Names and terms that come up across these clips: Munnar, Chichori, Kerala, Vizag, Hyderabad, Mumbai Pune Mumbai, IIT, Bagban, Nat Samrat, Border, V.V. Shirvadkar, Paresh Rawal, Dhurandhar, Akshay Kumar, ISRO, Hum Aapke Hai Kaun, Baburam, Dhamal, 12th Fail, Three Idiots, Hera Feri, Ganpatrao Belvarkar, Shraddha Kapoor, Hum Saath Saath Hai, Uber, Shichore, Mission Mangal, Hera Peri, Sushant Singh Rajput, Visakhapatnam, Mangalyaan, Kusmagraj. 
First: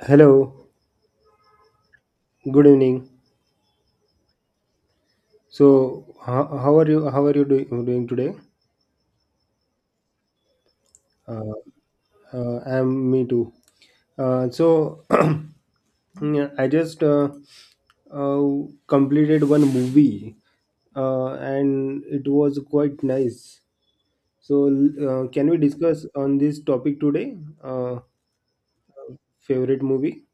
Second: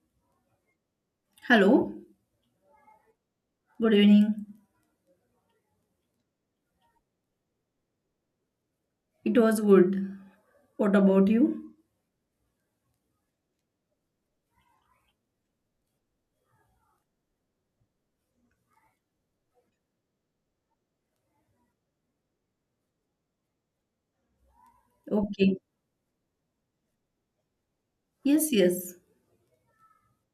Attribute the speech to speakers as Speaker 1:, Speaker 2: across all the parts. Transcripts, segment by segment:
Speaker 1: Hello,
Speaker 2: Hello,
Speaker 1: good evening.
Speaker 2: good evening.
Speaker 1: So, how are you? How are you doing today?
Speaker 2: It was good. What about
Speaker 1: Uh,
Speaker 2: you?
Speaker 1: I'm me too. Uh, so, yeah, I just uh, completed one movie, and it was quite nice. So, can we
Speaker 2: Okay.
Speaker 1: discuss on this topic today? Uh,
Speaker 2: Yes, yes.
Speaker 1: favorite movie?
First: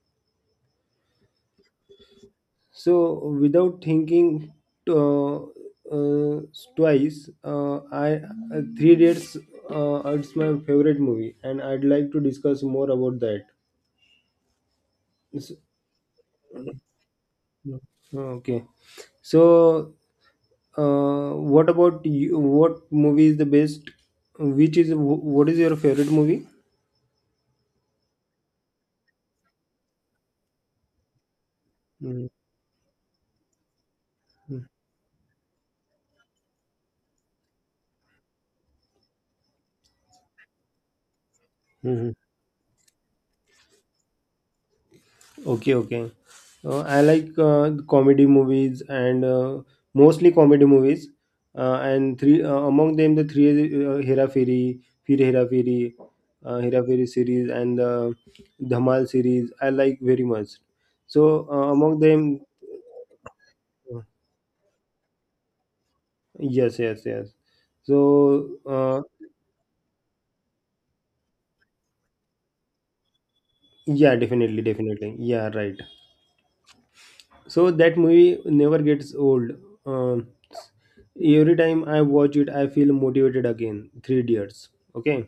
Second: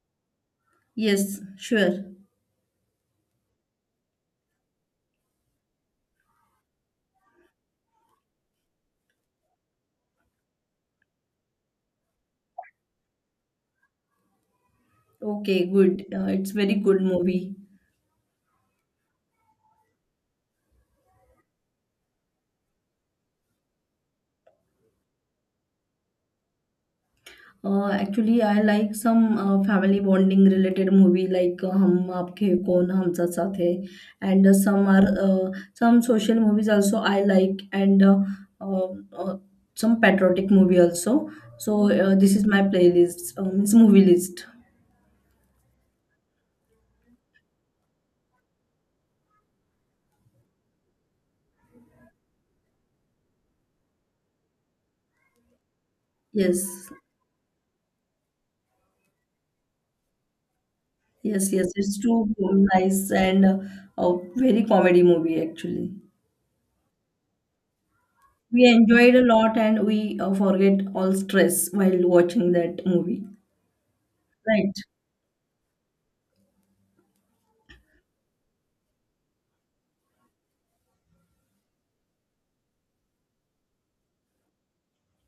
Speaker 2: Yes, sure.
Speaker 1: So without thinking uh, uh, twice, I Three Dates. It's my favorite movie, and I'd like to discuss more about that. S-
Speaker 2: Okay, good. It's very good movie.
Speaker 1: okay. So, what about you? What movie is the best? What is your favorite movie?
Speaker 2: Actually, I like some family bonding related movie like Hum Aapke Hai Kaun Hum Saath Saath Hai, and
Speaker 1: Mm-hmm.
Speaker 2: some social movies also I like, and uh, uh, some patriotic movie also. So this is my playlist, it's movie list.
Speaker 1: Okay, okay. I like comedy movies and mostly comedy movies. And three Among them, the three Hera Fairy, Fir Hera Fairy, Hera
Speaker 2: Yes.
Speaker 1: Fairy series, and the Dhamal series. I like very much. So
Speaker 2: Yes, yes, it's
Speaker 1: among
Speaker 2: too
Speaker 1: them,
Speaker 2: nice and a very comedy movie actually.
Speaker 1: yes, yes, yes. So
Speaker 2: We
Speaker 1: uh,
Speaker 2: enjoyed a lot and we forget all stress while watching that movie.
Speaker 1: yeah, definitely,
Speaker 2: Right.
Speaker 1: definitely. Yeah, right. So that movie never gets old. Um every time I watch it, I feel motivated again. Three Idiots. Okay.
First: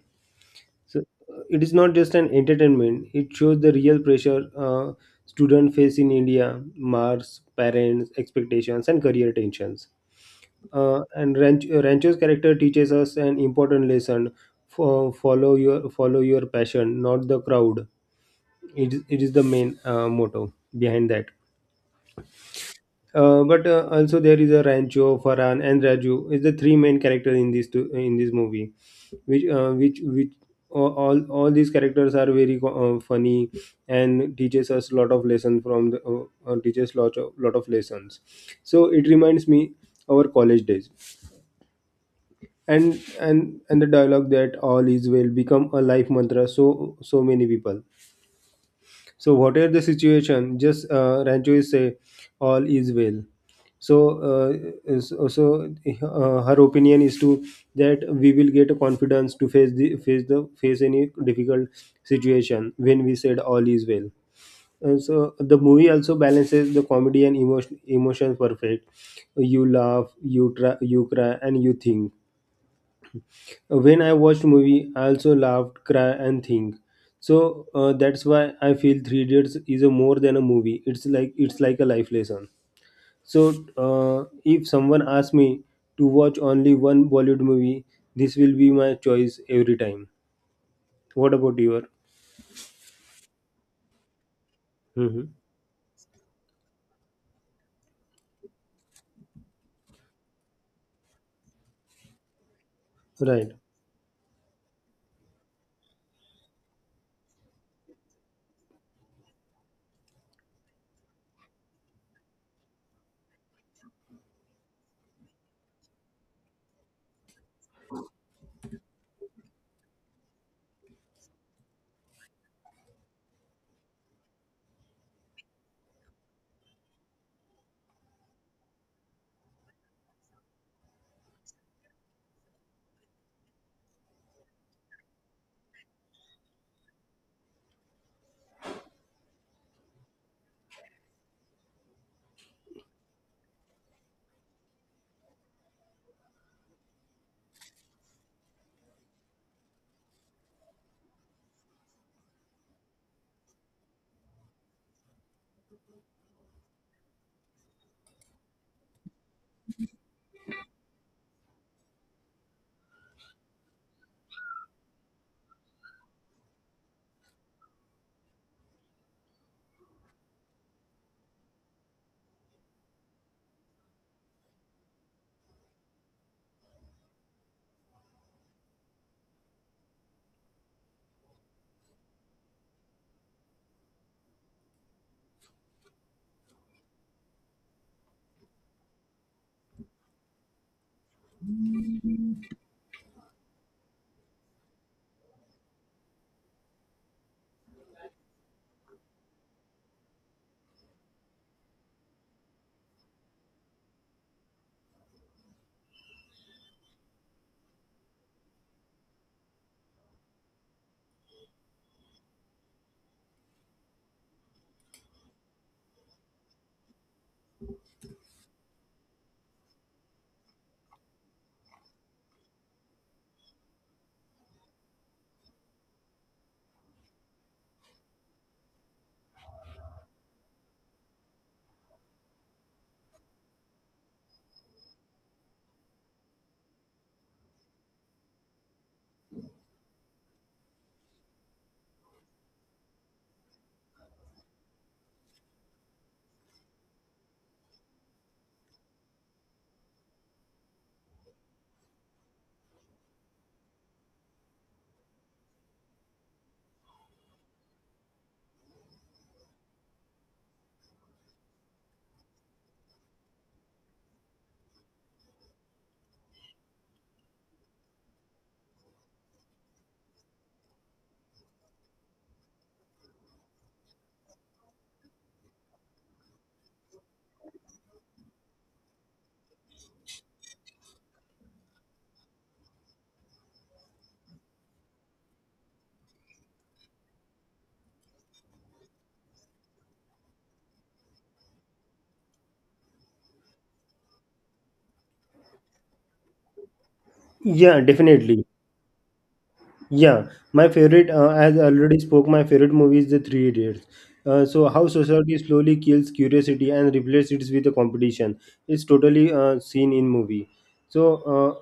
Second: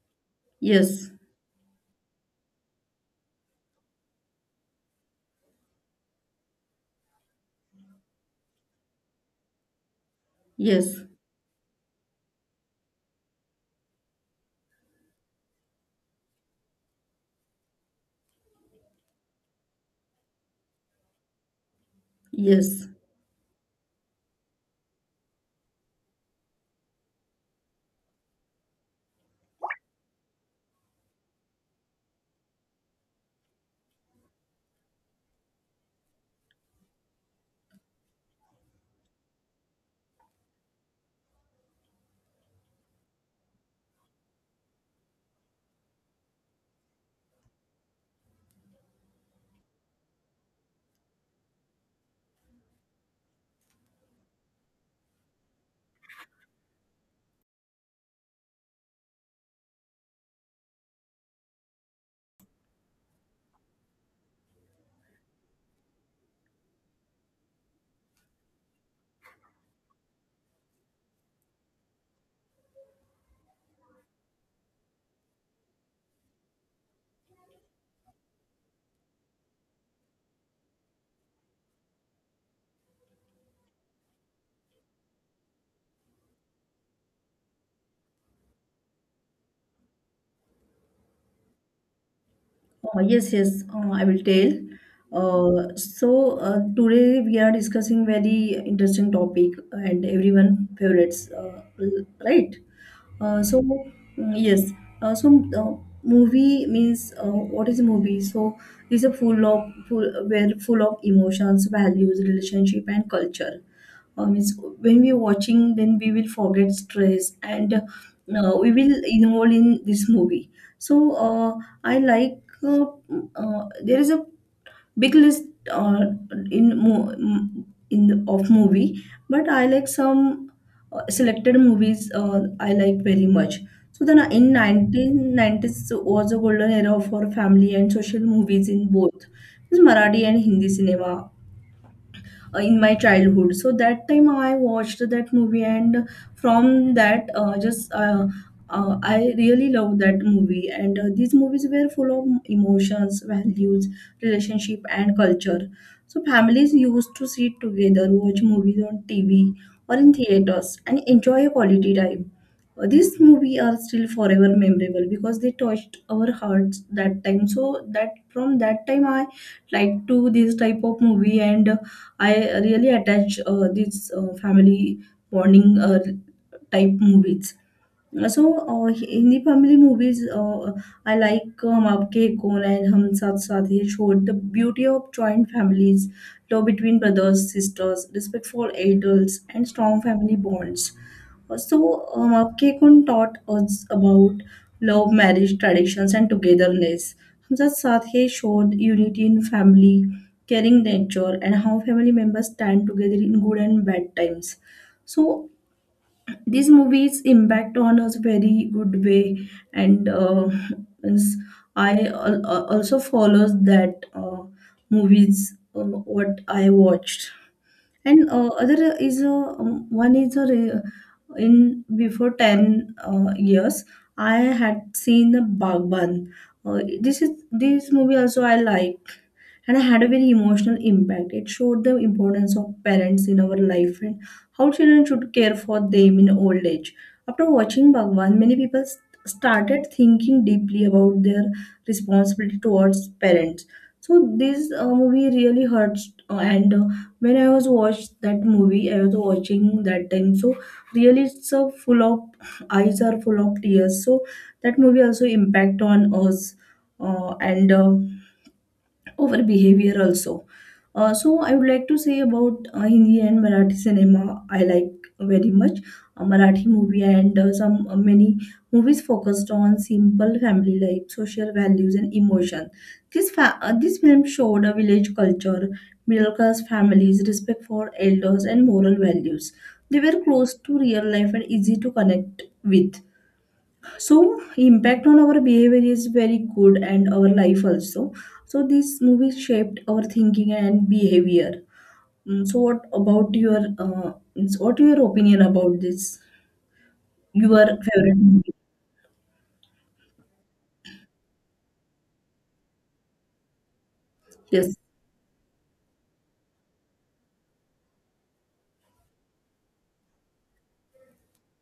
Speaker 1: So
Speaker 2: Yes,
Speaker 1: it is not just an entertainment, it shows the real pressure uh, students face in India: marks, parents' expectations, and career tensions.
Speaker 2: yes,
Speaker 1: And Rancho's character teaches us an important lesson, for follow your passion, not the crowd. It is the main motto behind that.
Speaker 2: yes.
Speaker 1: But also there is a Rancho, Farhan, and Raju is the three main characters in this two, in this movie, which all these characters are very funny and teaches us a lot of lesson from the teaches lot of lessons. So it reminds me our college days, and the dialogue that all is well become a life mantra so so many people. So whatever the situation, just Rancho is say, all is well. So her opinion is to that we will get a confidence to face the face the face any difficult situation when we said all is well. And so the movie also balances the comedy and emotions perfect. You laugh, you try, you cry, and you think. When I watched movie, I also laughed, cry, and think. So that's why I feel Three Idiots is a more than a movie. It's like a life lesson. So if someone asks me to watch only one Bollywood movie, this will be my choice every time. What about your?
Speaker 2: Yes, yes, I will tell.
Speaker 1: Mhm.
Speaker 2: Today we are discussing very interesting topic and everyone favorites, right? Uh,
Speaker 1: Right.
Speaker 2: so mm, yes, uh, so uh, movie means what is movie? So it's a full of full where full of emotions, values, relationship, and culture. Means when we're watching, then we will forget stress and we will involve in this movie. So I like. There is a big list uh, in mo- m- in the, of movie, but I like some selected movies I like very much. So then in 1990s was a golden era for family and social movies in both Marathi and Hindi cinema in my childhood. So that time I watched that movie, and from that just I really loved that movie and these movies were full of emotions, values, relationship, and culture. So families used to sit together, watch movies on tv or in theaters and enjoy a quality time. These movies are still forever memorable because they touched our hearts that time. So that from that time I like to this type of movie, and I really attach these family bonding type movies. Hindi family movies, I like Aapke Hai Kaun and Hum Saath Saath Hai showed the beauty of joint families, love between brothers, sisters, respectful adults, and strong family bonds. Uh, So, Aapke Hai Kaun taught us about love, marriage, traditions, and togetherness. Hum Saath Saath Hai showed unity in family, caring nature, and how family members stand together in good and bad times. So, these movies impact on us very good way, and means I also follows that movies what I watched, and other is one is a re- in before 10 years I had seen the Bagban. This movie also I like, and I had a very emotional impact. It showed the importance of parents in our life and how children should care for them in old age. After watching Bhagwan, many people started thinking deeply about their responsibility towards parents. So this movie really hurts, and when I was watched that movie, I was watching that time. So really, it's a full of eyes are full of tears. So that movie also impact on us, and over behavior also. So I would like to say about Hindi and Marathi cinema. I like very much Marathi movie, and some many movies focused on simple family life, social values, and emotion. This film showed a village culture, middle class families, respect for elders, and moral values. They were close to real life and easy to connect with, so impact on our behavior is very good, and our life also. So this movie shaped our thinking and behavior. So what about your, means what your opinion about this, your
Speaker 1: Yeah,
Speaker 2: favorite
Speaker 1: definitely.
Speaker 2: movie?
Speaker 1: Yeah, my favorite, as I already spoke, my favorite movie is The Three Idiots. So,
Speaker 2: Yes.
Speaker 1: how society slowly kills curiosity and replaces it with a competition. It's totally seen in movie. So, uh,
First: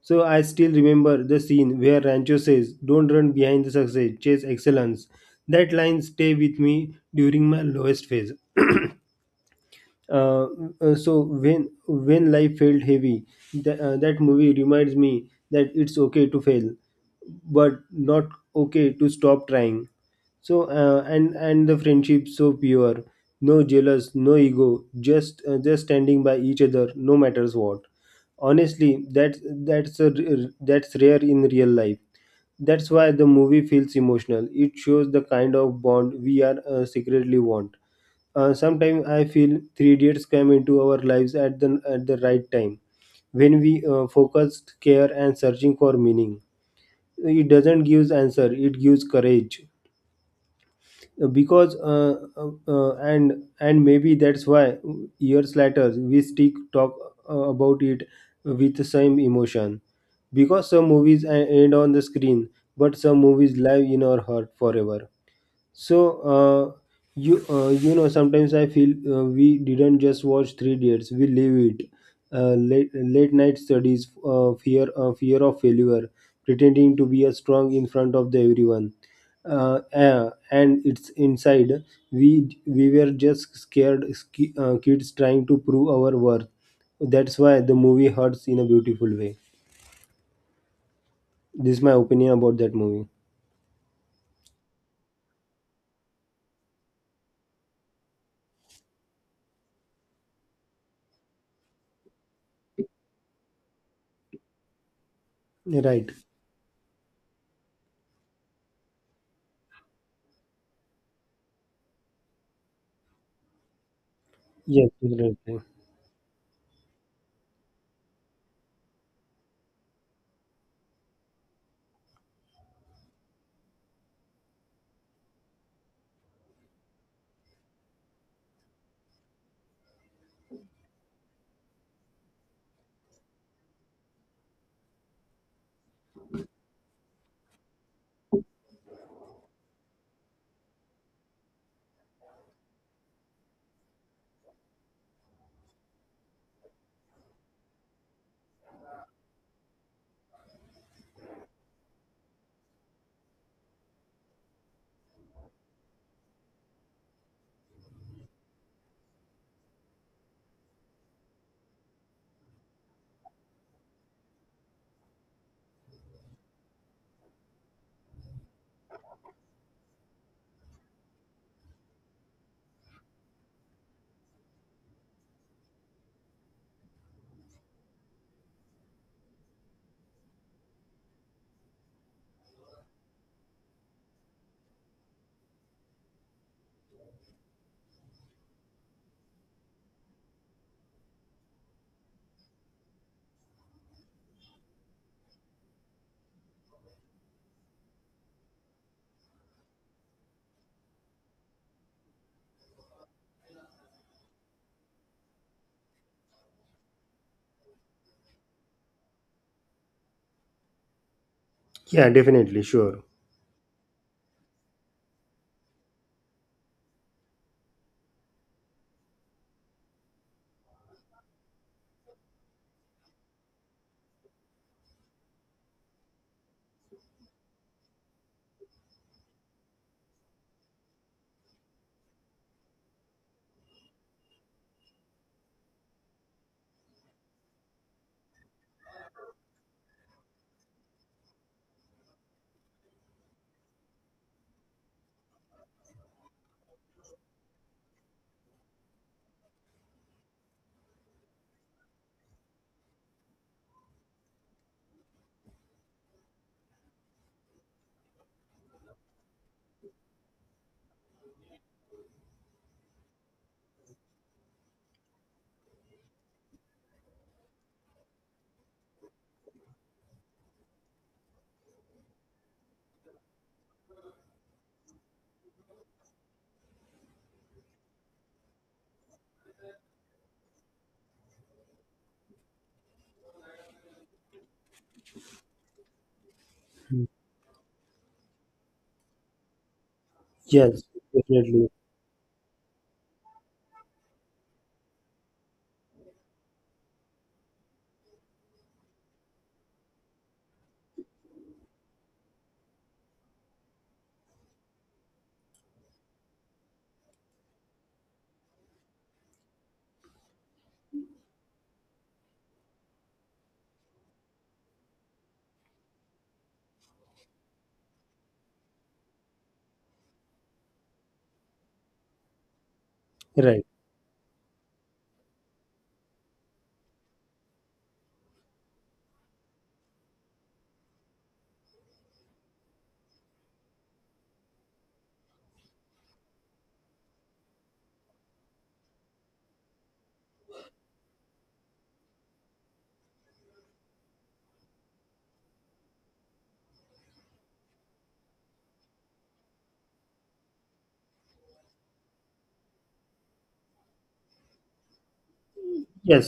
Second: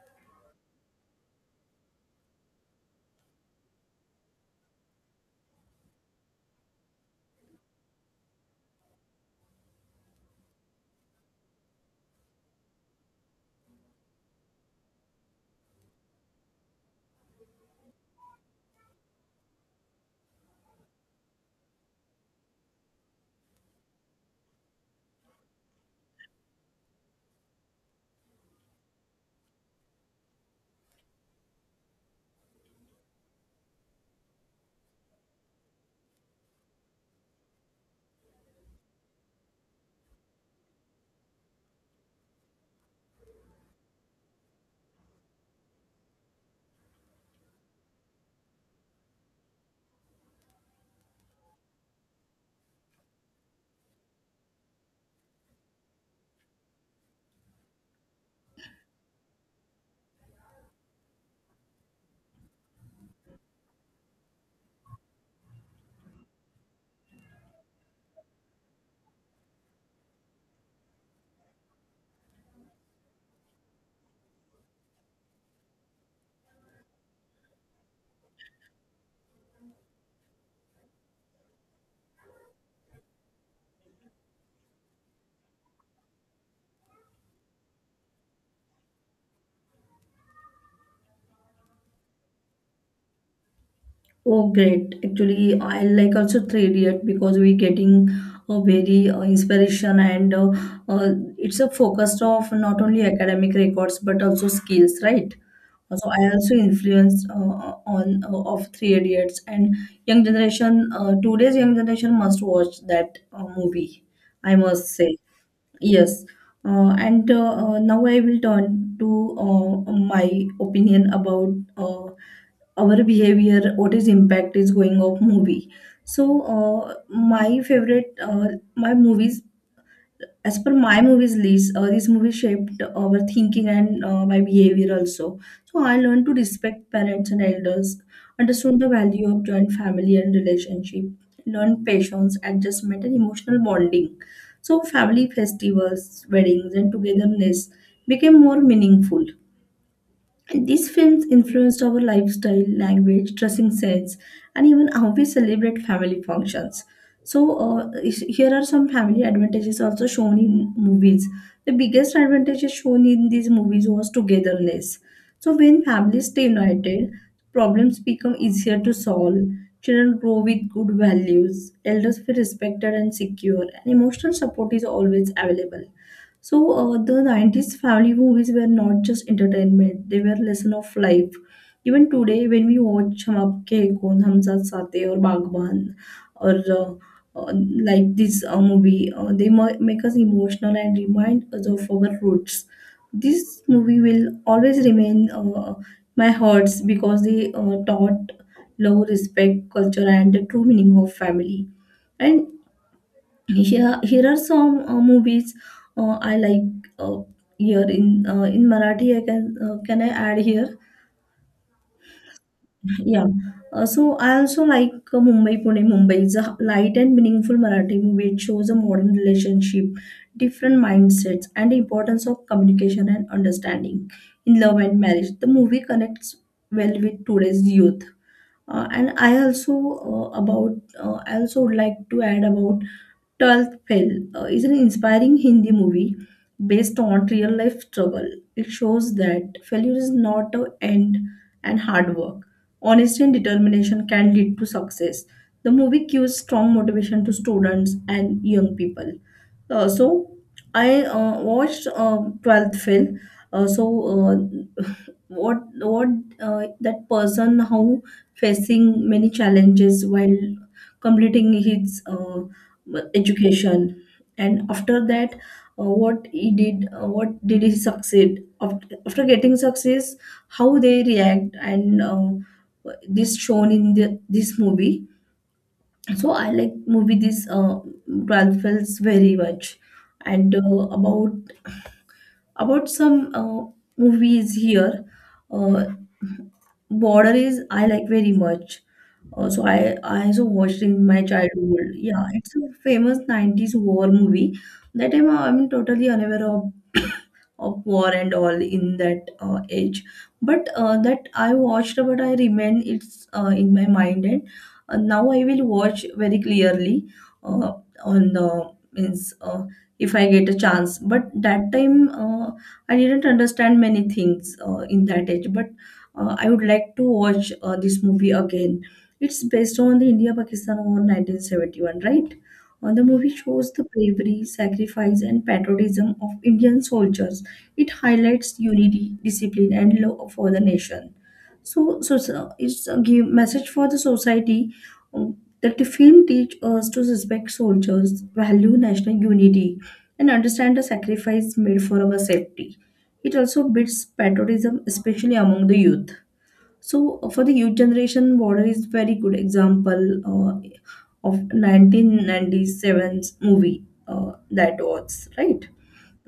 Speaker 1: so I still remember the scene where Rancho says, "Don't run behind the success, chase excellence." That line stay with me during my lowest phase. uh, when life felt heavy, that movie reminds me that it's okay to fail, but not okay to stop trying. So and the friendship so pure, no jealous, no ego, just standing by each other no matters what. Honestly, that's rare in real life. That's why the movie feels emotional, it shows the kind of bond we are secretly want. Uh, sometimes I feel Three Idiots come into our lives at the right time when we focused care and searching for meaning. It doesn't gives answer; it gives courage. Because and maybe that's why years later we still talk about it with the same emotion. Because some movies end on the screen, but some movies live in our heart forever. So you know sometimes I feel we didn't just watch Three Dates, we live it. Late night studies, fear of failure, pretending to be a strong in front of the everyone, and it's inside we were just kids trying to prove our worth. That's why the movie hurts in a beautiful way. This is my opinion about that movie.
Speaker 2: Oh, great. Actually, I like also Three Idiot because we getting a very inspiration, and uh, it's a focus of not only academic records but also skills, right? So
Speaker 1: Right.
Speaker 2: I also influenced on of Three Idiots and young generation. Today's young generation must watch that movie. I must
Speaker 1: Yes.
Speaker 2: say
Speaker 1: Right.
Speaker 2: yes. And Now I will turn to my opinion about our behavior, what is impact is going of movie. So my movies as per my movies list, this movie shaped our thinking and my behavior also. So I learned to respect parents and elders, understood the value of joint family and relationship, learned patience, adjustment, and emotional bonding. So family festivals, weddings, and togetherness became more meaningful, and these films influenced our lifestyle, language, dressing sense, and even how we celebrate family functions. So, here are some family advantages also shown in movies. The biggest advantages shown in these movies was togetherness. So, when families stay united, problems become easier to solve. Children grow with good values, elders feel respected and secure, and emotional support is always available. So the 90s family movies were not just entertainment, they were lesson of life. Even today, when we watch Hum Aapke Hain Kaun, Hum Saath Saath Hain, or Bagban, or uh, like this movie, they make us emotional and remind us of our roots. This movie will always remain my hearts because they taught love, respect, culture, and the true meaning of family. And here are some movies I like uh, here in Marathi. I can Can I add here?
Speaker 1: Yeah. Definitely. Sure.
Speaker 2: Yeah. So I also like Mumbai Pune. Mumbai is a light and meaningful Marathi movie. It shows a modern relationship, different mindsets, and the importance of communication and understanding in love and marriage. The movie connects well with today's youth. And I also about I also would like to add about 12th fail, is an inspiring hindi movie based on real life struggle. It shows that failure is not an end, and hard work, honesty, and determination can lead to success. The movie gives strong motivation to students and young people. So I watched 12th fail. So uh, what That person how facing many challenges while completing his education, and after that, what he did, what did he succeed, after getting success, how they react. And this shown in this movie. So I like movie this 12 films very much, and about some movies here. uh, Border is I like very much. So I also watched
Speaker 1: Yes,
Speaker 2: in my
Speaker 1: definitely.
Speaker 2: childhood. Yeah, it's a famous 90s war movie. That time I'm totally unaware of war and all in that age, but that I watched, but I remain it's in my mind, and now I will watch very clearly, uh, on the means if I get a chance. But that time I didn't understand many things in that age, but I would like to watch this movie again. It's based on the India Pakistan war 1971, right? The movie
Speaker 1: Right.
Speaker 2: shows the bravery, sacrifice, and patriotism of Indian soldiers. It highlights unity, discipline, and love for the nation. So it's a give message for the society, that the film teach us to respect soldiers, value national unity, and understand the sacrifice made for our safety. It also builds patriotism, especially among the youth. So for the youth generation, Border is very good example of 1997's movie that was right.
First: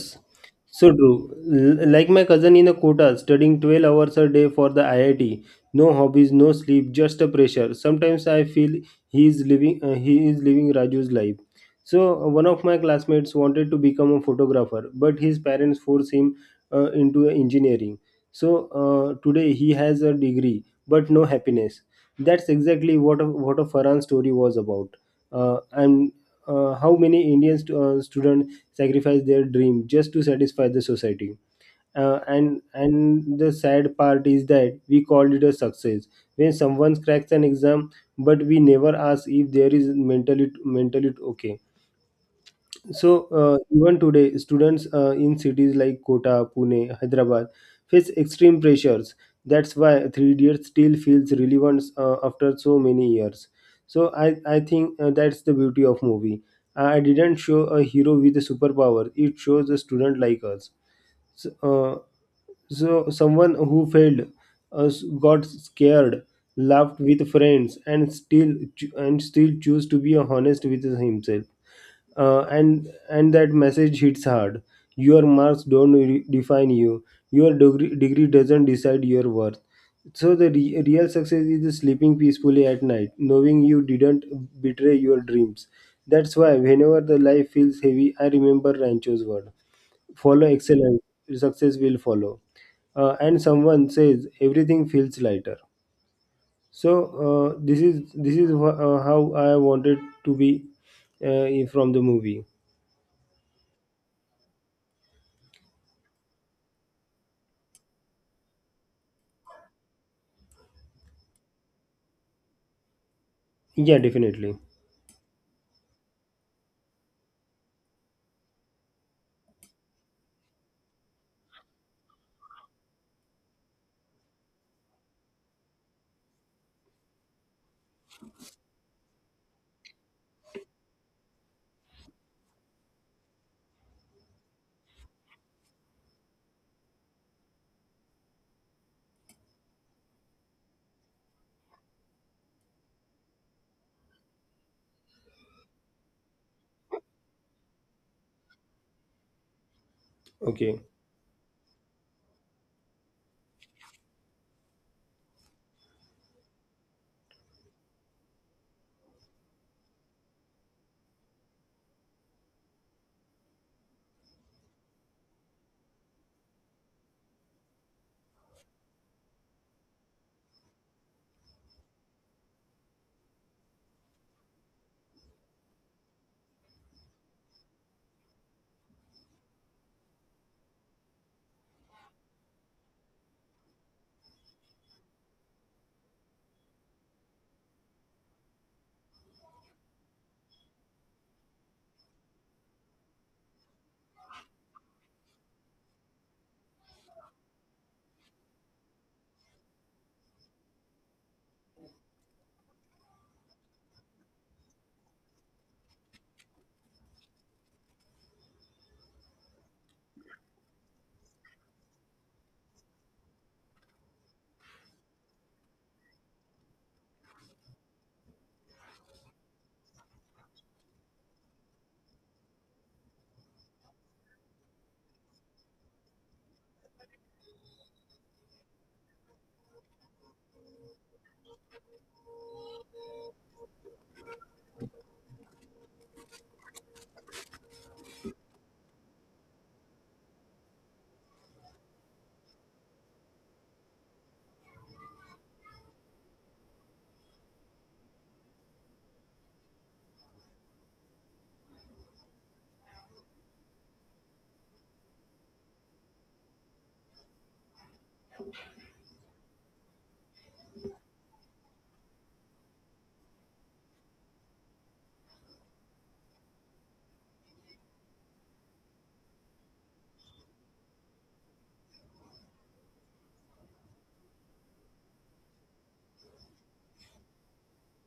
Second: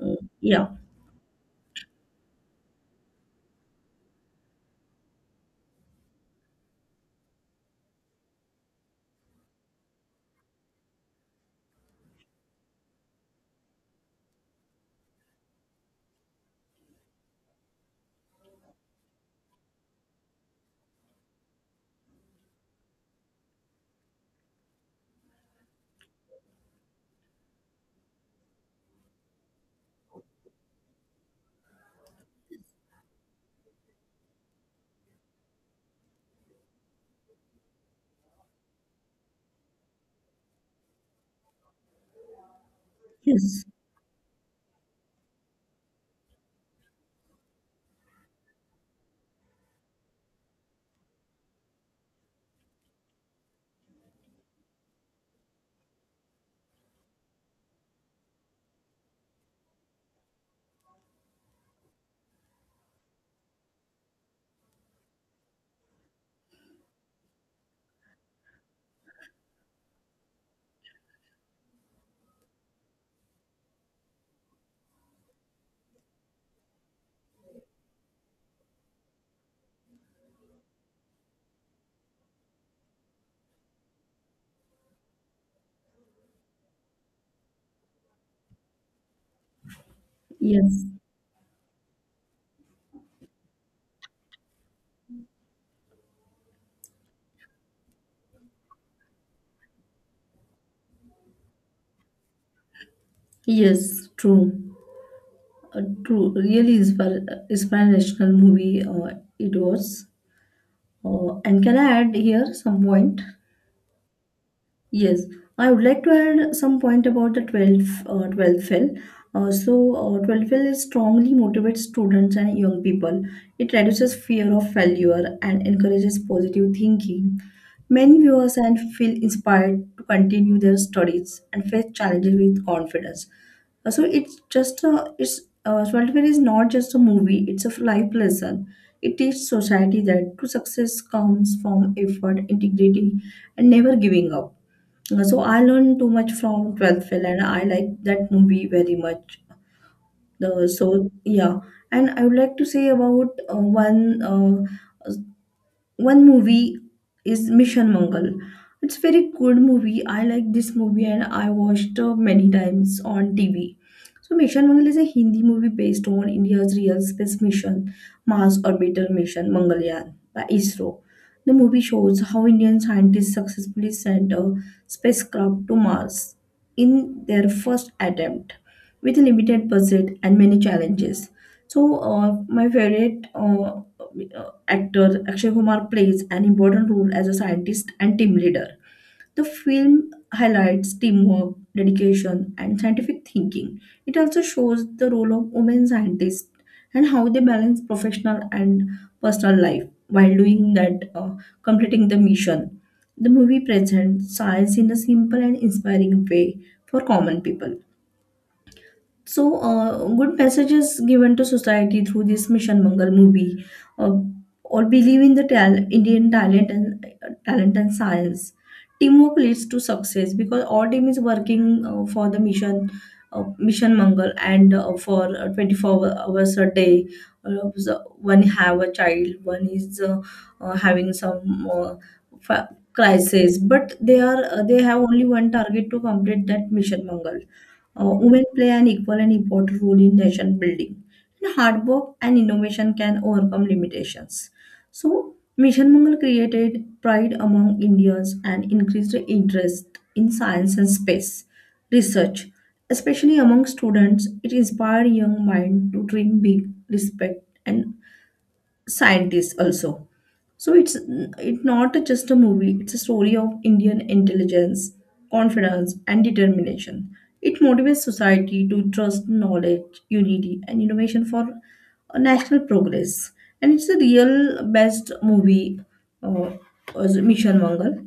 Speaker 2: Uh, yeah.
Speaker 1: So true. Like my cousin in a quota, studying 12 hours a day for the IIT. No hobbies, no sleep, just a pressure. Sometimes I feel he is living Raju's life. So one of my classmates wanted to become a photographer, but his parents forced him into engineering. So today he has a degree, but no happiness. That's exactly what a Farhan story was about. And how many Indian students sacrifice their dream just to satisfy the society. And the sad part is that we called it a success when someone cracks an exam, but we never ask if there is mentally okay. So
Speaker 2: Yes.
Speaker 1: even today, students in cities like Kota, Pune, Hyderabad face extreme pressures. That's why Three Idiots still feels relevant after so many years. So I think that's the beauty of movie. I didn't show a hero with a superpower. It shows a student like us. So, someone who failed, uh, got scared, laughed with friends, and still choose to be honest with himself. And that message hits hard. Your marks don't define you. Your degree doesn't decide your worth. So the real success is sleeping peacefully at night knowing you didn't betray your dreams. That's why whenever the life feels heavy, I remember Rancho's word: follow
Speaker 2: Yes,
Speaker 1: excellence, success will follow. Uh, and someone says everything feels lighter. So this is how I wanted to be from the movie.
Speaker 2: yes, true, true. Really inspirational movie it was. And can I add here some point?
Speaker 1: Yeah, definitely.
Speaker 2: Yes, I would like to add some point about the 12th 12 fail. Uh, so, 12 fail is strongly motivates students and young people. It reduces fear of failure and encourages positive thinking. Many viewers and feel inspired to continue their studies and face challenges with confidence. So it's just a it's 12th Fair is not just a movie; it's a life lesson. It teaches society that true success comes from effort, integrity, and never giving up. So I learned too much from 12th Fail and I like that movie very much. The
Speaker 1: Okay.
Speaker 2: so yeah, and I would like to say about one movie is Mission Mangal. It's very good movie. I like this movie and I watched many times on TV. So Mission Mangal is a Hindi movie based on India's real space mission, Mars orbital mission Mangalyaan by ISRO. The movie shows how Indian scientists successfully sent a spacecraft to Mars in their first attempt with a limited budget and many challenges. So, my favorite actor Akshay Kumar plays an important role as a scientist and team leader. The film highlights teamwork, dedication, and scientific thinking. It also shows the role of women scientists and how they balance professional and personal life while doing that, completing the mission. The movie presents science in a simple and inspiring way for common people. Good messages given to society through this Mission Mangal movie, uh, or believe in the Indian talent and talent and science. Teamwork leads to success because all team is working for the mission, Mission Mangal, and for 24 hours a day. So one have a child, one is having some crisis, but they are they have only one target to complete that Mission Mangal. Women play an equal and important role in nation building. And hard work and innovation can overcome limitations. So, Mission Mangal created pride among Indians and increased the interest in science and space research, especially among students. It inspired young minds to dream big, respect, and scientists also. So it's it not a- just a movie, it's a story of Indian intelligence, confidence and determination. It motivates society to trust knowledge, unity and innovation for a national progress. And it's the real best movie uh, as Mission Mangal.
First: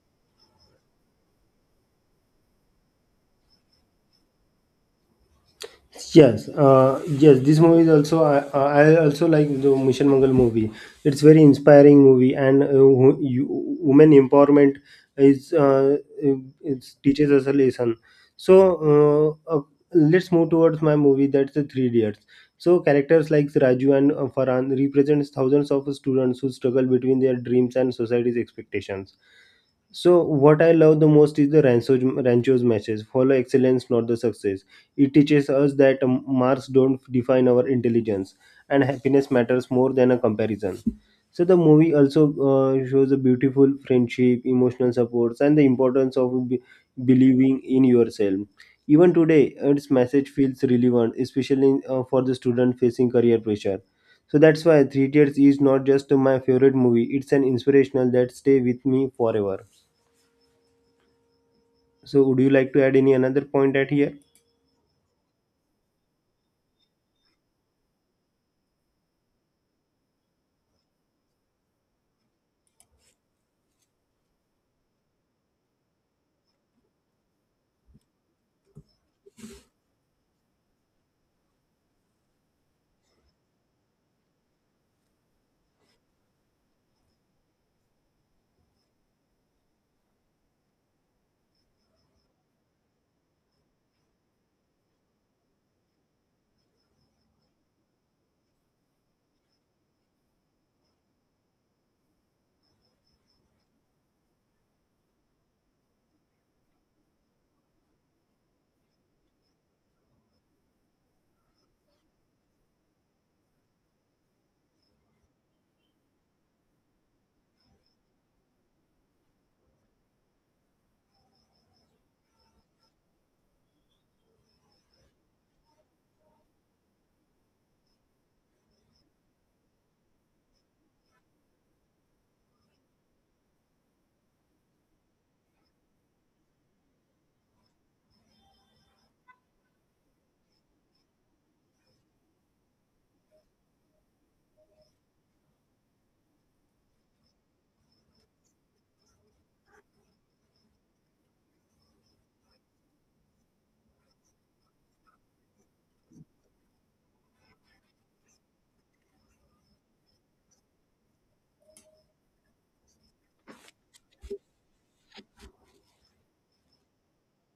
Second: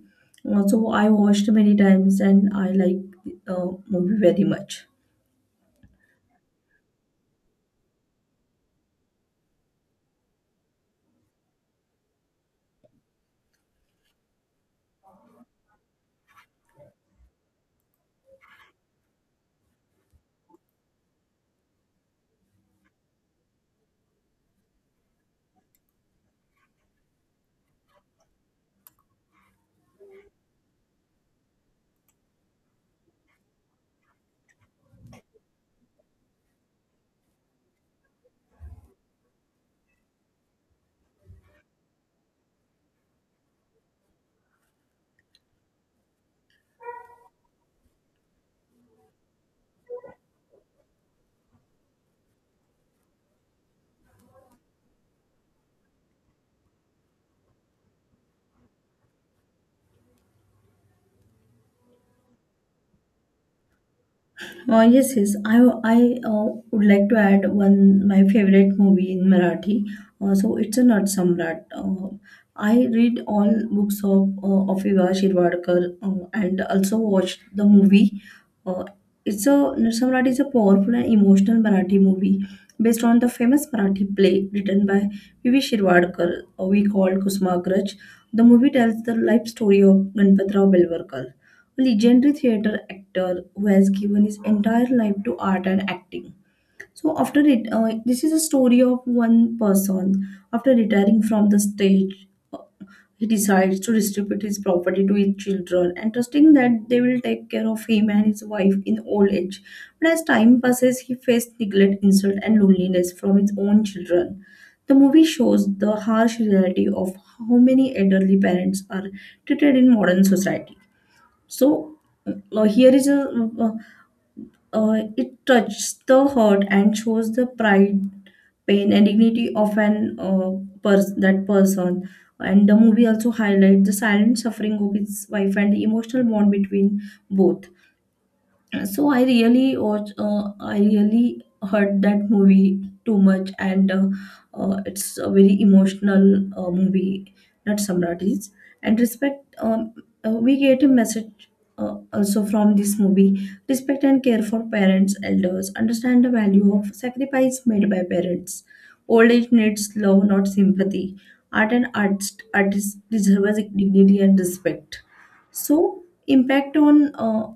Speaker 2: So I watched many times and I like movie very much.
Speaker 1: Yes. Yes. This movie is also I also like the Mission Mangal movie. It's very inspiring movie, and you, women empowerment is it it teaches us a lesson. So uh, uh, let's move towards my movie. That's the Three Idiots. So characters like Raju and Farhan represents thousands of students who struggle between their dreams and society's expectations. So what I love the most is the Rancho's message: follow excellence, not the success. It teaches us that marks don't define our intelligence, and happiness matters more than a comparison. So the movie also shows a beautiful friendship, emotional supports, and the importance of believing in yourself. Even today, its message feels relevant, especially for the student facing career pressure. So that's why Three Tears is not just my favorite movie; it's an inspirational that stay with me forever. So, would you like to add any another point at here?
Speaker 2: Yes, yes. I would like to add one my favorite movie in Marathi. So it's a Nat Samrat. I read all books of Viva Shirvadkar and also watched the movie. Uh, it's a Nat Samrat is a powerful and emotional Marathi movie based on the famous Marathi play written by V.V. Shirvadkar, we call Kusmagraj. The movie tells the life story of Ganpatrao Belvarkar, legendary theater actor who has given his entire life to art and acting. So after it, this is a story of one person. After retiring from the stage, he decides to distribute his property to his children and trusting that they will take care of him and his wife in old age. But as time passes, he faced neglect, insult, and loneliness from his own children. The movie shows the harsh reality of how many elderly parents are treated in modern society. So here is a uh, it touches the heart and shows the pride, pain, and dignity of that person. And the movie also highlights the silent suffering of his wife and the emotional bond between both. So I really watch I really heard that movie too much, and it's a very emotional movie, not Samratis, and respect. We get a message, also from this movie, respect and care for parents elders, understand the value of sacrifice made by parents, old age needs love not sympathy, art and arts artists deserve dignity and respect. So impact on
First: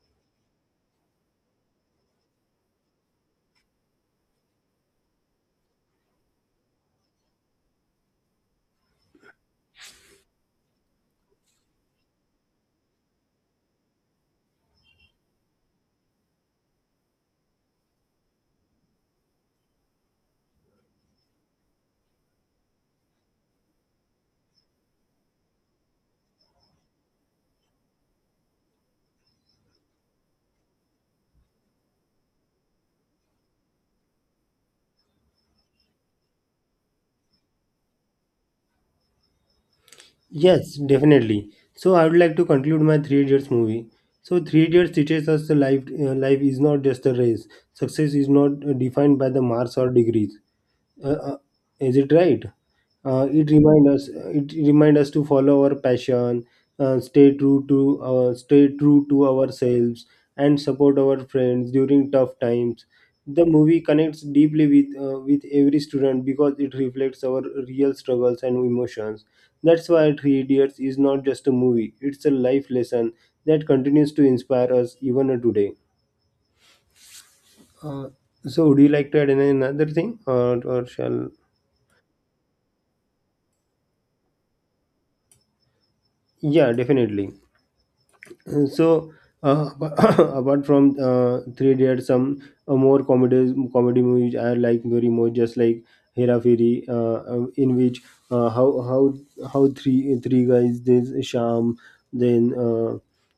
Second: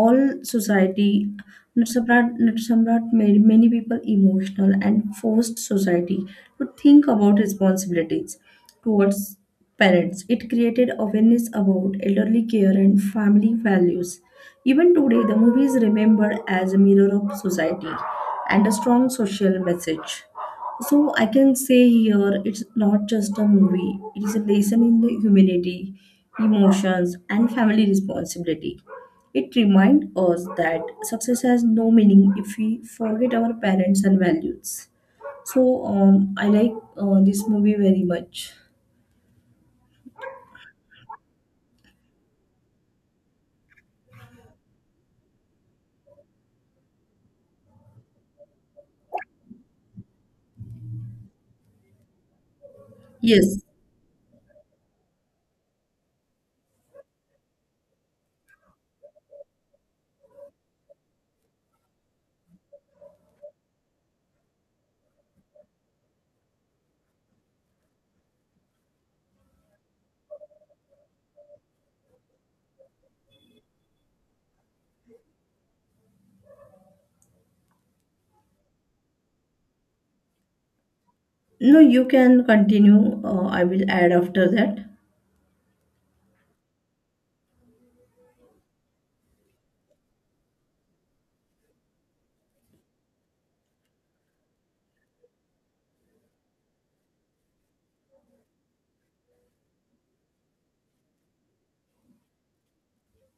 Speaker 2: all society. Natsaprat, Natsaprat made many people emotional and forced society to think about responsibilities towards parents. It created awareness about elderly care and family values. Even today, the movie is remembered as a mirror of society and a strong social message. So I can say here it's not just a movie, it is a lesson in the humanity, emotions, and family responsibility. It reminds us that success has no meaning if we forget our parents and values. So I like this movie very much.
Speaker 1: Yes, definitely. So I would like to conclude my Three Idiots movie. So Three Idiots teaches us the life. Life is not just a race. Success is not defined by the marks or degrees. Uh, uh, is it right? It
Speaker 2: Yes.
Speaker 1: remind us. It remind us to follow our passion, stay true to ourselves, and support our friends during tough times. The movie connects deeply with every student because it reflects our real struggles and emotions. That's why Three Idiots is not just a movie; it's a life lesson that continues to inspire us even today. Uh, so, would you like to add any another thing, or shall?
Speaker 2: No, you can continue. I will add after that.
Speaker 1: Yeah, definitely. So apart from Three Idiots, some more comedies comedy movies I like very much, just like Hera Feri, in which uh, how how how three guys, there's Sham, then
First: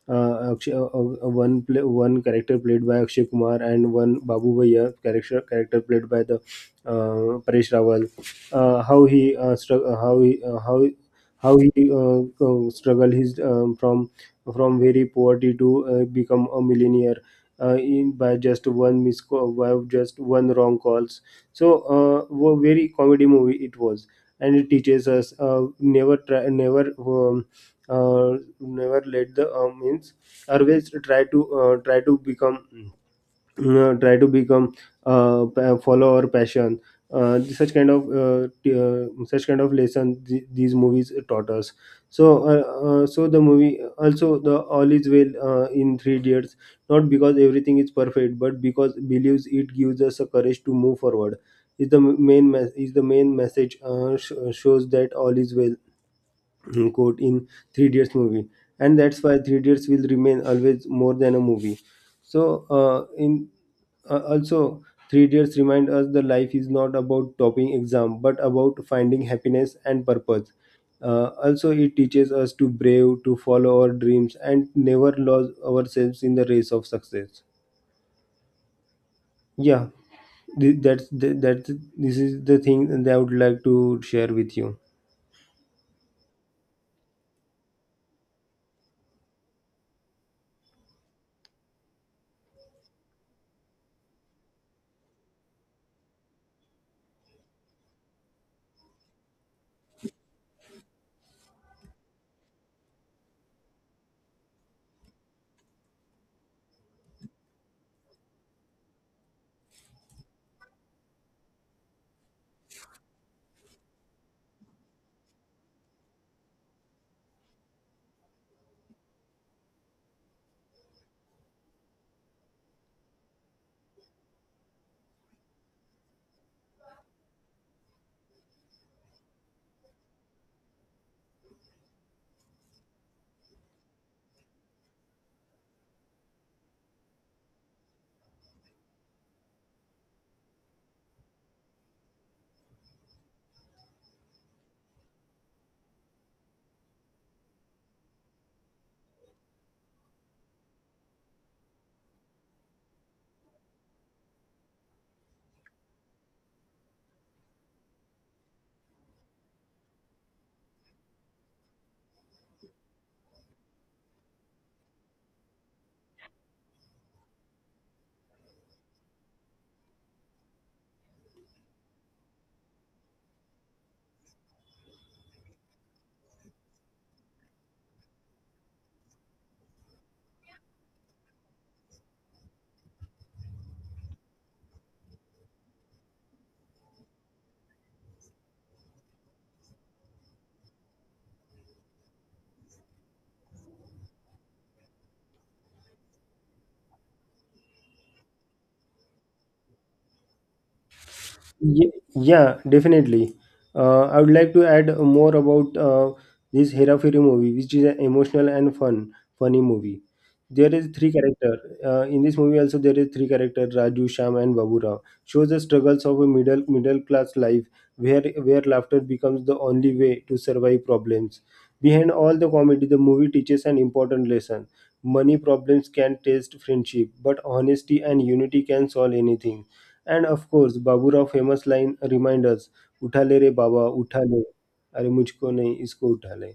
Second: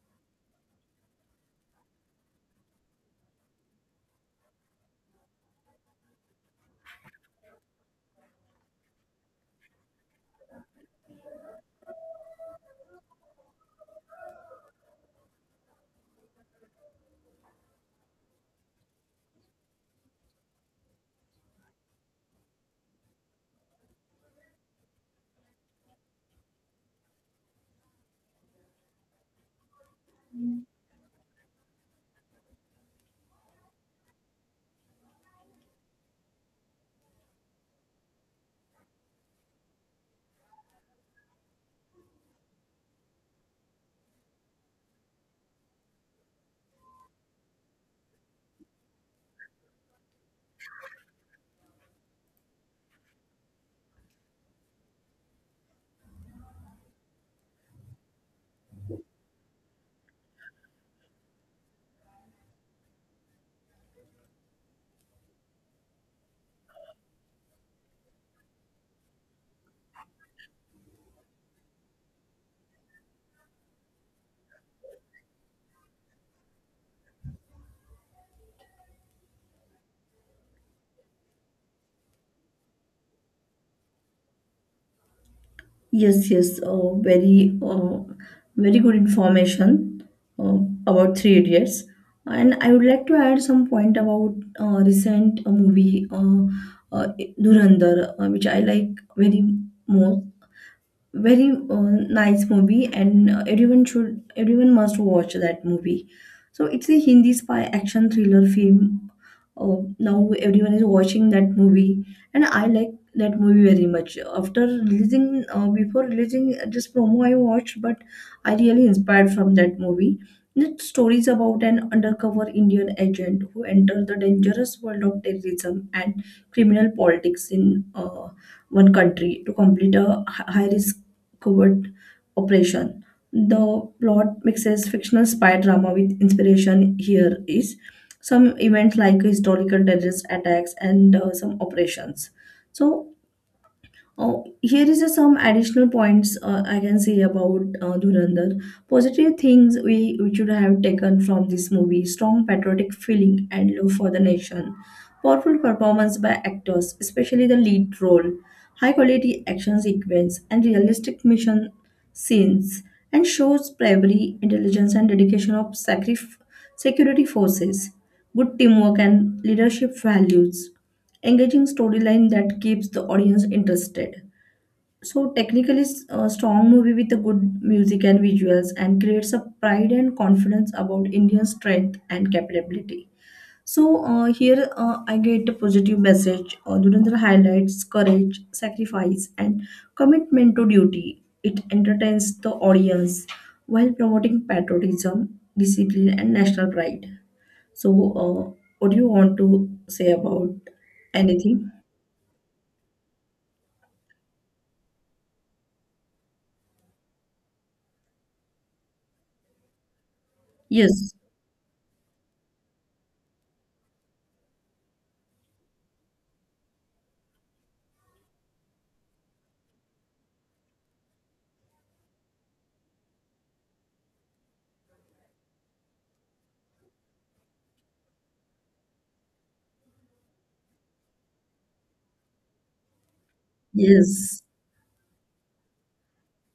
Speaker 1: Akshay, one play, one character played by Akshay Kumar and one Babu Bhaiya character played by the Paresh Rawal. How he strugg- how he struggled his from very poverty to become a millionaire in by just one miss call, by just one wrong calls. So very comedy movie it was, and it teaches us never try, never never let the means always try to try to become follow our passion. Such kind of such kind of lesson these movies taught us. So so the movie also the all is well in 3 years not because everything is perfect but because believes it gives us a courage to move forward is the main message shows that all is well, quote in Three Idiots movie, and that's why Three Idiots will remain always more than a movie. So in also, Three Idiots remind us that life is not about topping exam, but about finding happiness and purpose. Also, it teaches us to brave, to follow our dreams, and never lose ourselves in the race of success. Yeah, th- that's this is the thing that I would like to share with you.
Speaker 2: Yes, yes, very good information uh, about Three Idiots. And I would like to add some point about recent movie uh, Dhurandhar, which I like very more. Very nice movie, and everyone must watch that movie. So it's a Hindi spy action thriller film. Oh, now everyone is watching that movie, and I like that movie very much. After releasing before releasing this promo I watched, but I really inspired from that movie. The story is about an undercover Indian agent who enters the dangerous world of terrorism and criminal politics in one country to complete a high risk covert operation. The plot mixes fictional spy drama with inspiration. Here is some events like historical terrorist attacks and some operations. So here is a some additional points I can say about Dhurandhar. Positive things we should have taken from this movie: strong patriotic feeling and love for the nation, powerful performance by actors, especially the lead role, high quality action sequence, and realistic mission scenes, and shows bravery, intelligence, and dedication of security forces, good teamwork, and leadership values. Engaging storyline that keeps the audience interested. So, technically, a strong movie with a good music and visuals and creates a pride and confidence about Indian strength and capability. So here I get a positive message. Dhurandhar highlights courage, sacrifice, and commitment to duty. It entertains the audience while promoting patriotism, discipline, and national pride. So, what do you want to say about anything?
Speaker 1: Yeah, definitely. I would like to add more about this Hera Fairy movie, which is an emotional and funny movie. There is
Speaker 2: Yes,
Speaker 1: three character in this movie. Also, there is three character: Raju, Sham, and Babura. Shows the struggles of a middle class life, where laughter becomes the only way to survive problems. Behind all the comedy, the movie teaches an important lesson: money problems can test friendship, but honesty and unity can solve anything, and of course, Baburao famous line reminders, Uthale re Baba,
Speaker 2: yes,
Speaker 1: Uthale, Are mujhko nahi, isko uthale.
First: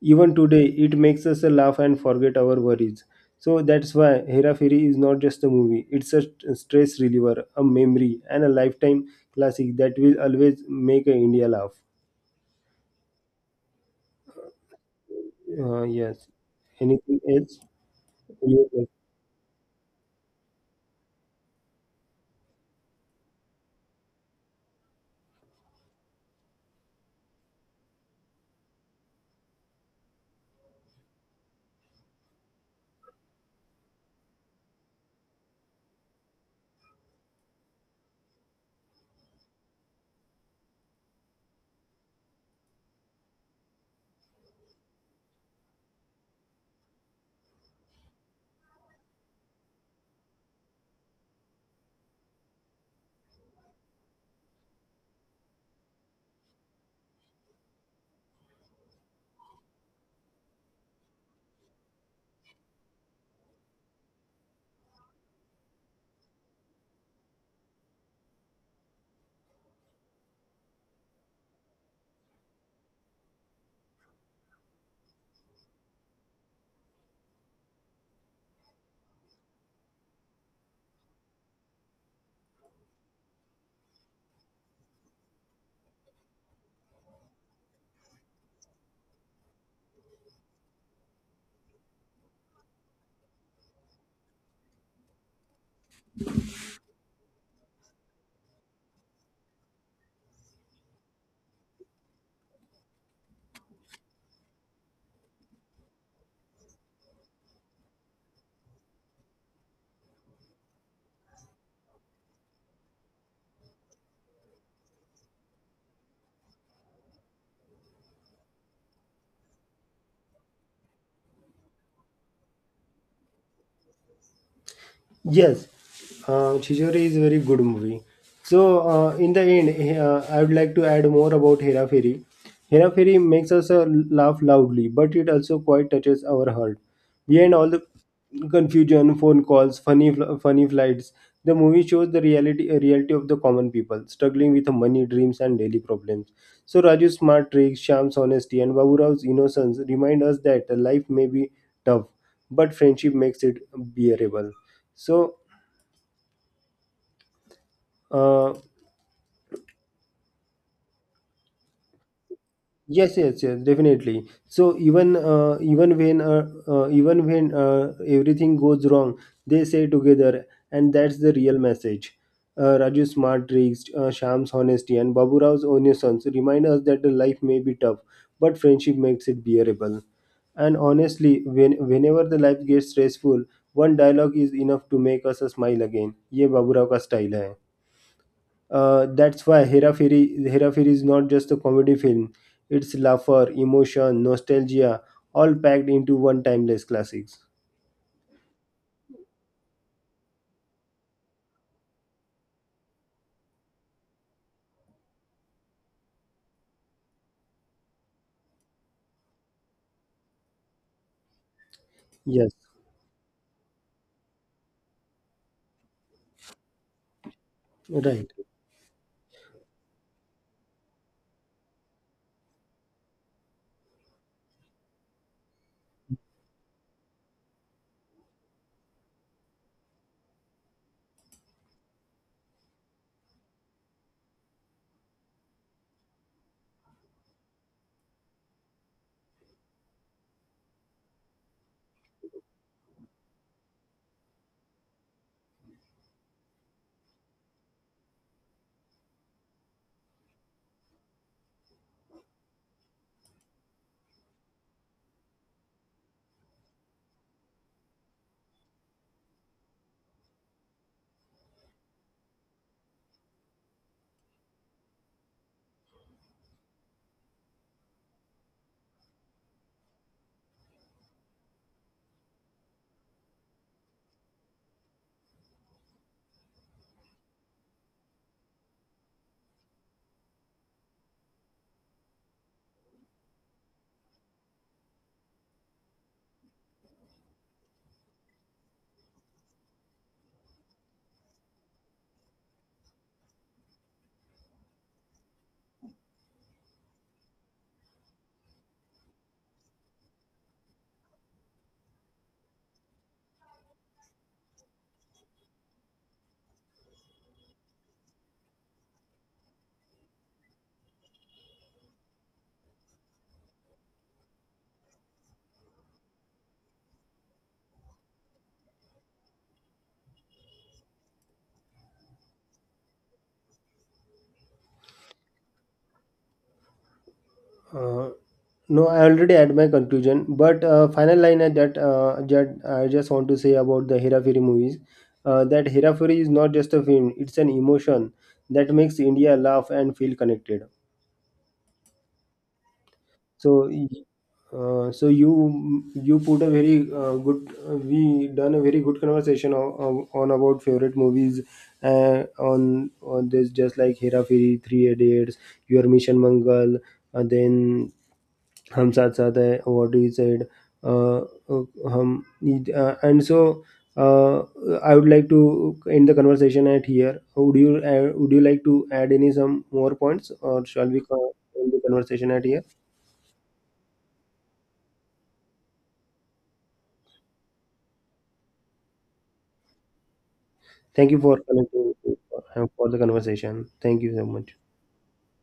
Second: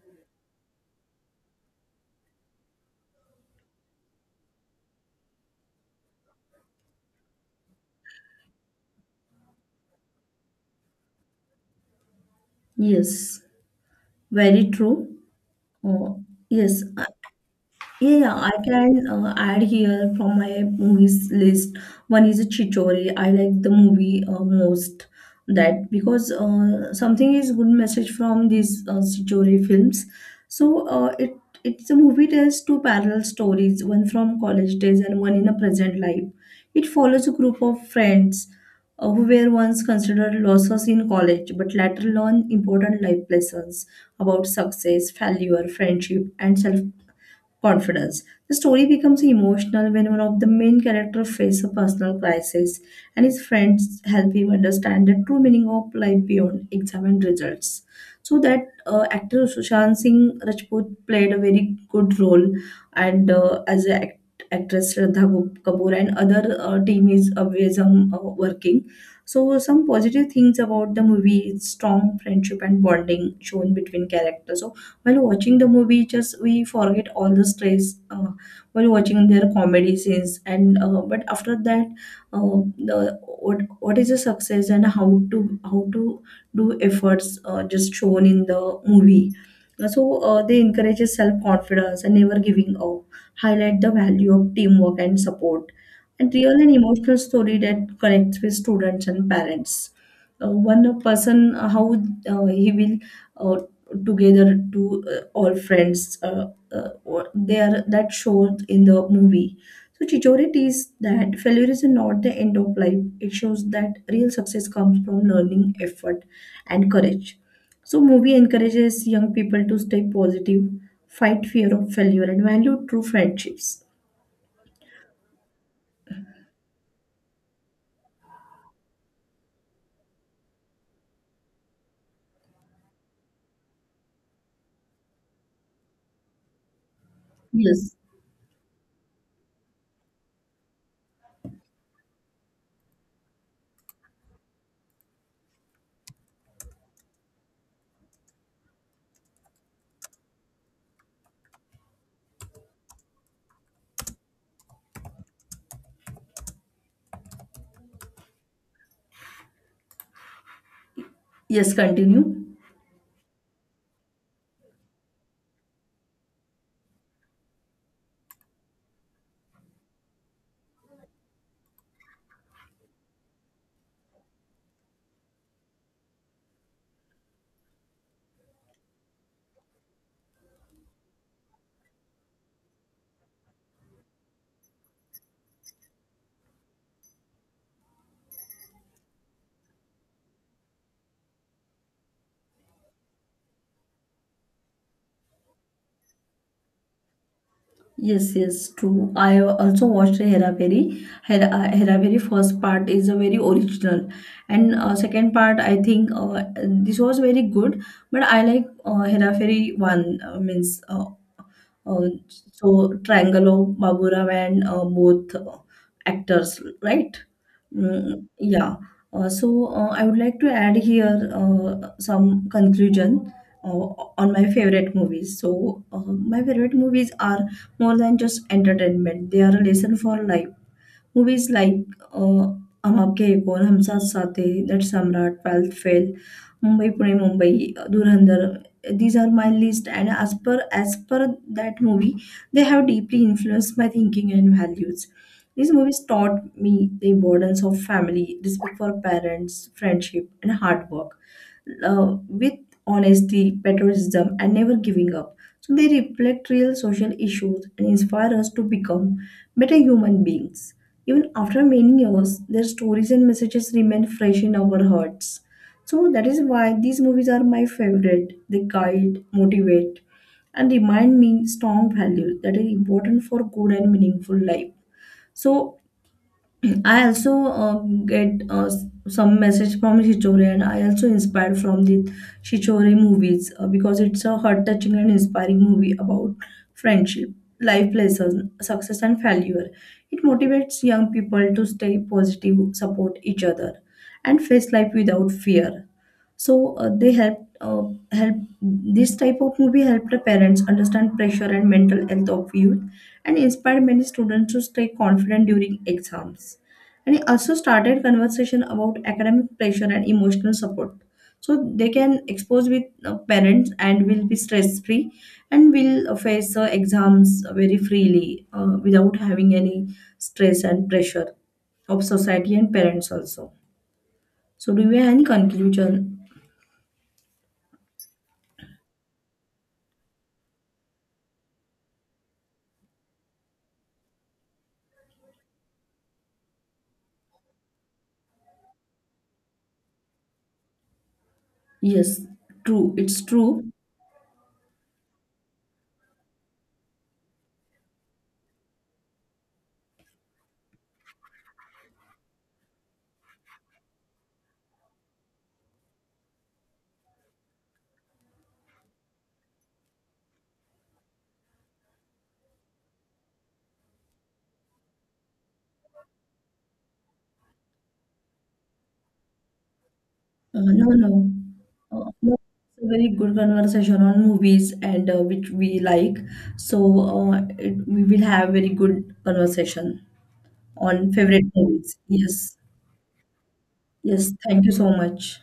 Speaker 1: Even today, it makes us laugh and forget our worries. So that's why Hera Fairy is not just a movie, it's a stress reliever, a memory, and a lifetime classic that will always make India laugh.
Speaker 2: yes. Very true. Uh,
Speaker 1: Yes.
Speaker 2: yes, I
Speaker 1: Anything else?
Speaker 2: Yeah, yeah, I
Speaker 1: Yes.
Speaker 2: can add here from my movies list. One is a Chichori. I like the movie most that, because something is good message from these Chichori films. So it's a movie tells two parallel stories, one from college days and one in a present life. It follows a group of friends who were once considered losses in college but later learn important life lessons about success, failure, friendship, and self confidence. The story becomes emotional when one of the main characters faces a personal crisis and his friends help him understand the true meaning of life beyond exam and results. So that actor Sushant Singh Rajput played a very good role, and as an actress Shraddha Kapoor and other team is always working. So some positive things about the movie is strong friendship and bonding shown between characters. So while watching the movie, just we forget all the stress while watching their comedy scenes. And but after that, uh, the what is a success and how to do efforts just shown in the movie. So they encourage self confidence and never giving up. Highlight the value of teamwork and support and real and emotional story that connects with students and parents. One person, how he will uh, together to all friends or there that showed in the movie. So Chichori is that failure is not the end of life, it shows that real success comes from learning effort and courage. So movie encourages young people to stay positive, fight fear of failure and value true friendships.
Speaker 1: Yes, Chijori is a very good movie. So, in the end, I would like to add more about Hera Fairy. Hera Fairy makes us laugh loudly, but it also quite touches our heart. Behind all the
Speaker 2: Yes.
Speaker 1: confusion, phone calls, funny flights, the movie shows the reality of the common people struggling with money, dreams, and daily problems. So, Raju's smart tricks, Sham's honesty, and Babu Rao's innocence remind us that life may be tough, but friendship makes it bearable. So uh,
Speaker 2: Yes, continue.
Speaker 1: yes, definitely. So even when everything goes wrong, they say together, and that's the real message. Raju's smart tricks, Sham's honesty, and Babu Rao's innocence remind us that the life may be tough, but friendship makes it bearable. And honestly, whenever the life gets stressful, one dialogue is enough to make us a smile again. ये बाबूराव का style है. That's why Hera Fairy is not just a comedy film. It's laughter, emotion, nostalgia, all packed into one timeless classics.
Speaker 2: Yes, yes, true. I also watched Hera Peri. Hera Peri first part is a very original, and second part I think this was very good. But I like Hera Peri one, means uh,
Speaker 1: Yes,
Speaker 2: so Triangle of Baburam and both actors, right? Mm,
Speaker 1: right.
Speaker 2: yeah. So I would like to add here some conclusion uh, on my favorite movies. So my favorite movies are more than just entertainment; they are a lesson for life. Movies like uh, Hum Aapke Hai Kaun, Hum Saath Saath Hai, That Samrat, 12th Fail, Mumbai Pune Mumbai, Dhurandhar. These are my list, and as per that movie, they have deeply influenced my thinking and values. These movies taught me the importance of family, respect for parents, friendship, and hard work, with honesty, patriotism, and never giving up. So they reflect real social issues and inspire us to become better human beings. Even after many years, their stories and messages remain fresh in our hearts. So that is why these movies are my favorite. They guide, motivate, and remind me strong values that are important for good and meaningful life. So I also uh, get some message from Shichore, and I also inspired from the Shichore movies because it's a heart-touching and inspiring movie about friendship, life lessons, success, and failure. It motivates young people to stay positive, support each other, and face life without fear. So they helped help this type of movie helped the parents understand pressure and mental health of youth and inspired many students to stay confident during exams. And it also started conversation about academic pressure and emotional support. So they can expose with parents and will be stress free and will face exams very freely without having any stress and pressure of society and parents also. So do we have any conclusion?
Speaker 1: Uh, no, I already had my conclusion, but final line at that that I just want to say about the Hera Fairy movies, that Hera Fairy is not just a film; it's an emotion that makes India laugh and feel connected.
Speaker 2: Yes, true. It's true.
Speaker 1: So, you put a very good. We done a very good conversation on about favorite movies, on this, just like Hera Feri, Three Idiots, Your Mission Mangal, and then Hum Saath Saath Hai, what you said, uh, uh, hum, and so. Uh, I would like to end the conversation at here. Would you like to add any some more points,
Speaker 2: Uh,
Speaker 1: or
Speaker 2: no,
Speaker 1: shall we
Speaker 2: no.
Speaker 1: end the
Speaker 2: Uh,
Speaker 1: conversation
Speaker 2: No.
Speaker 1: at here?
Speaker 2: It's a very good conversation on movies and which we like. So we will have very good conversation
Speaker 1: Thank
Speaker 2: on
Speaker 1: you for
Speaker 2: favorite movies. Yes.
Speaker 1: for the conversation. Thank you so
Speaker 2: Yes.
Speaker 1: much.
Speaker 2: Thank you so much.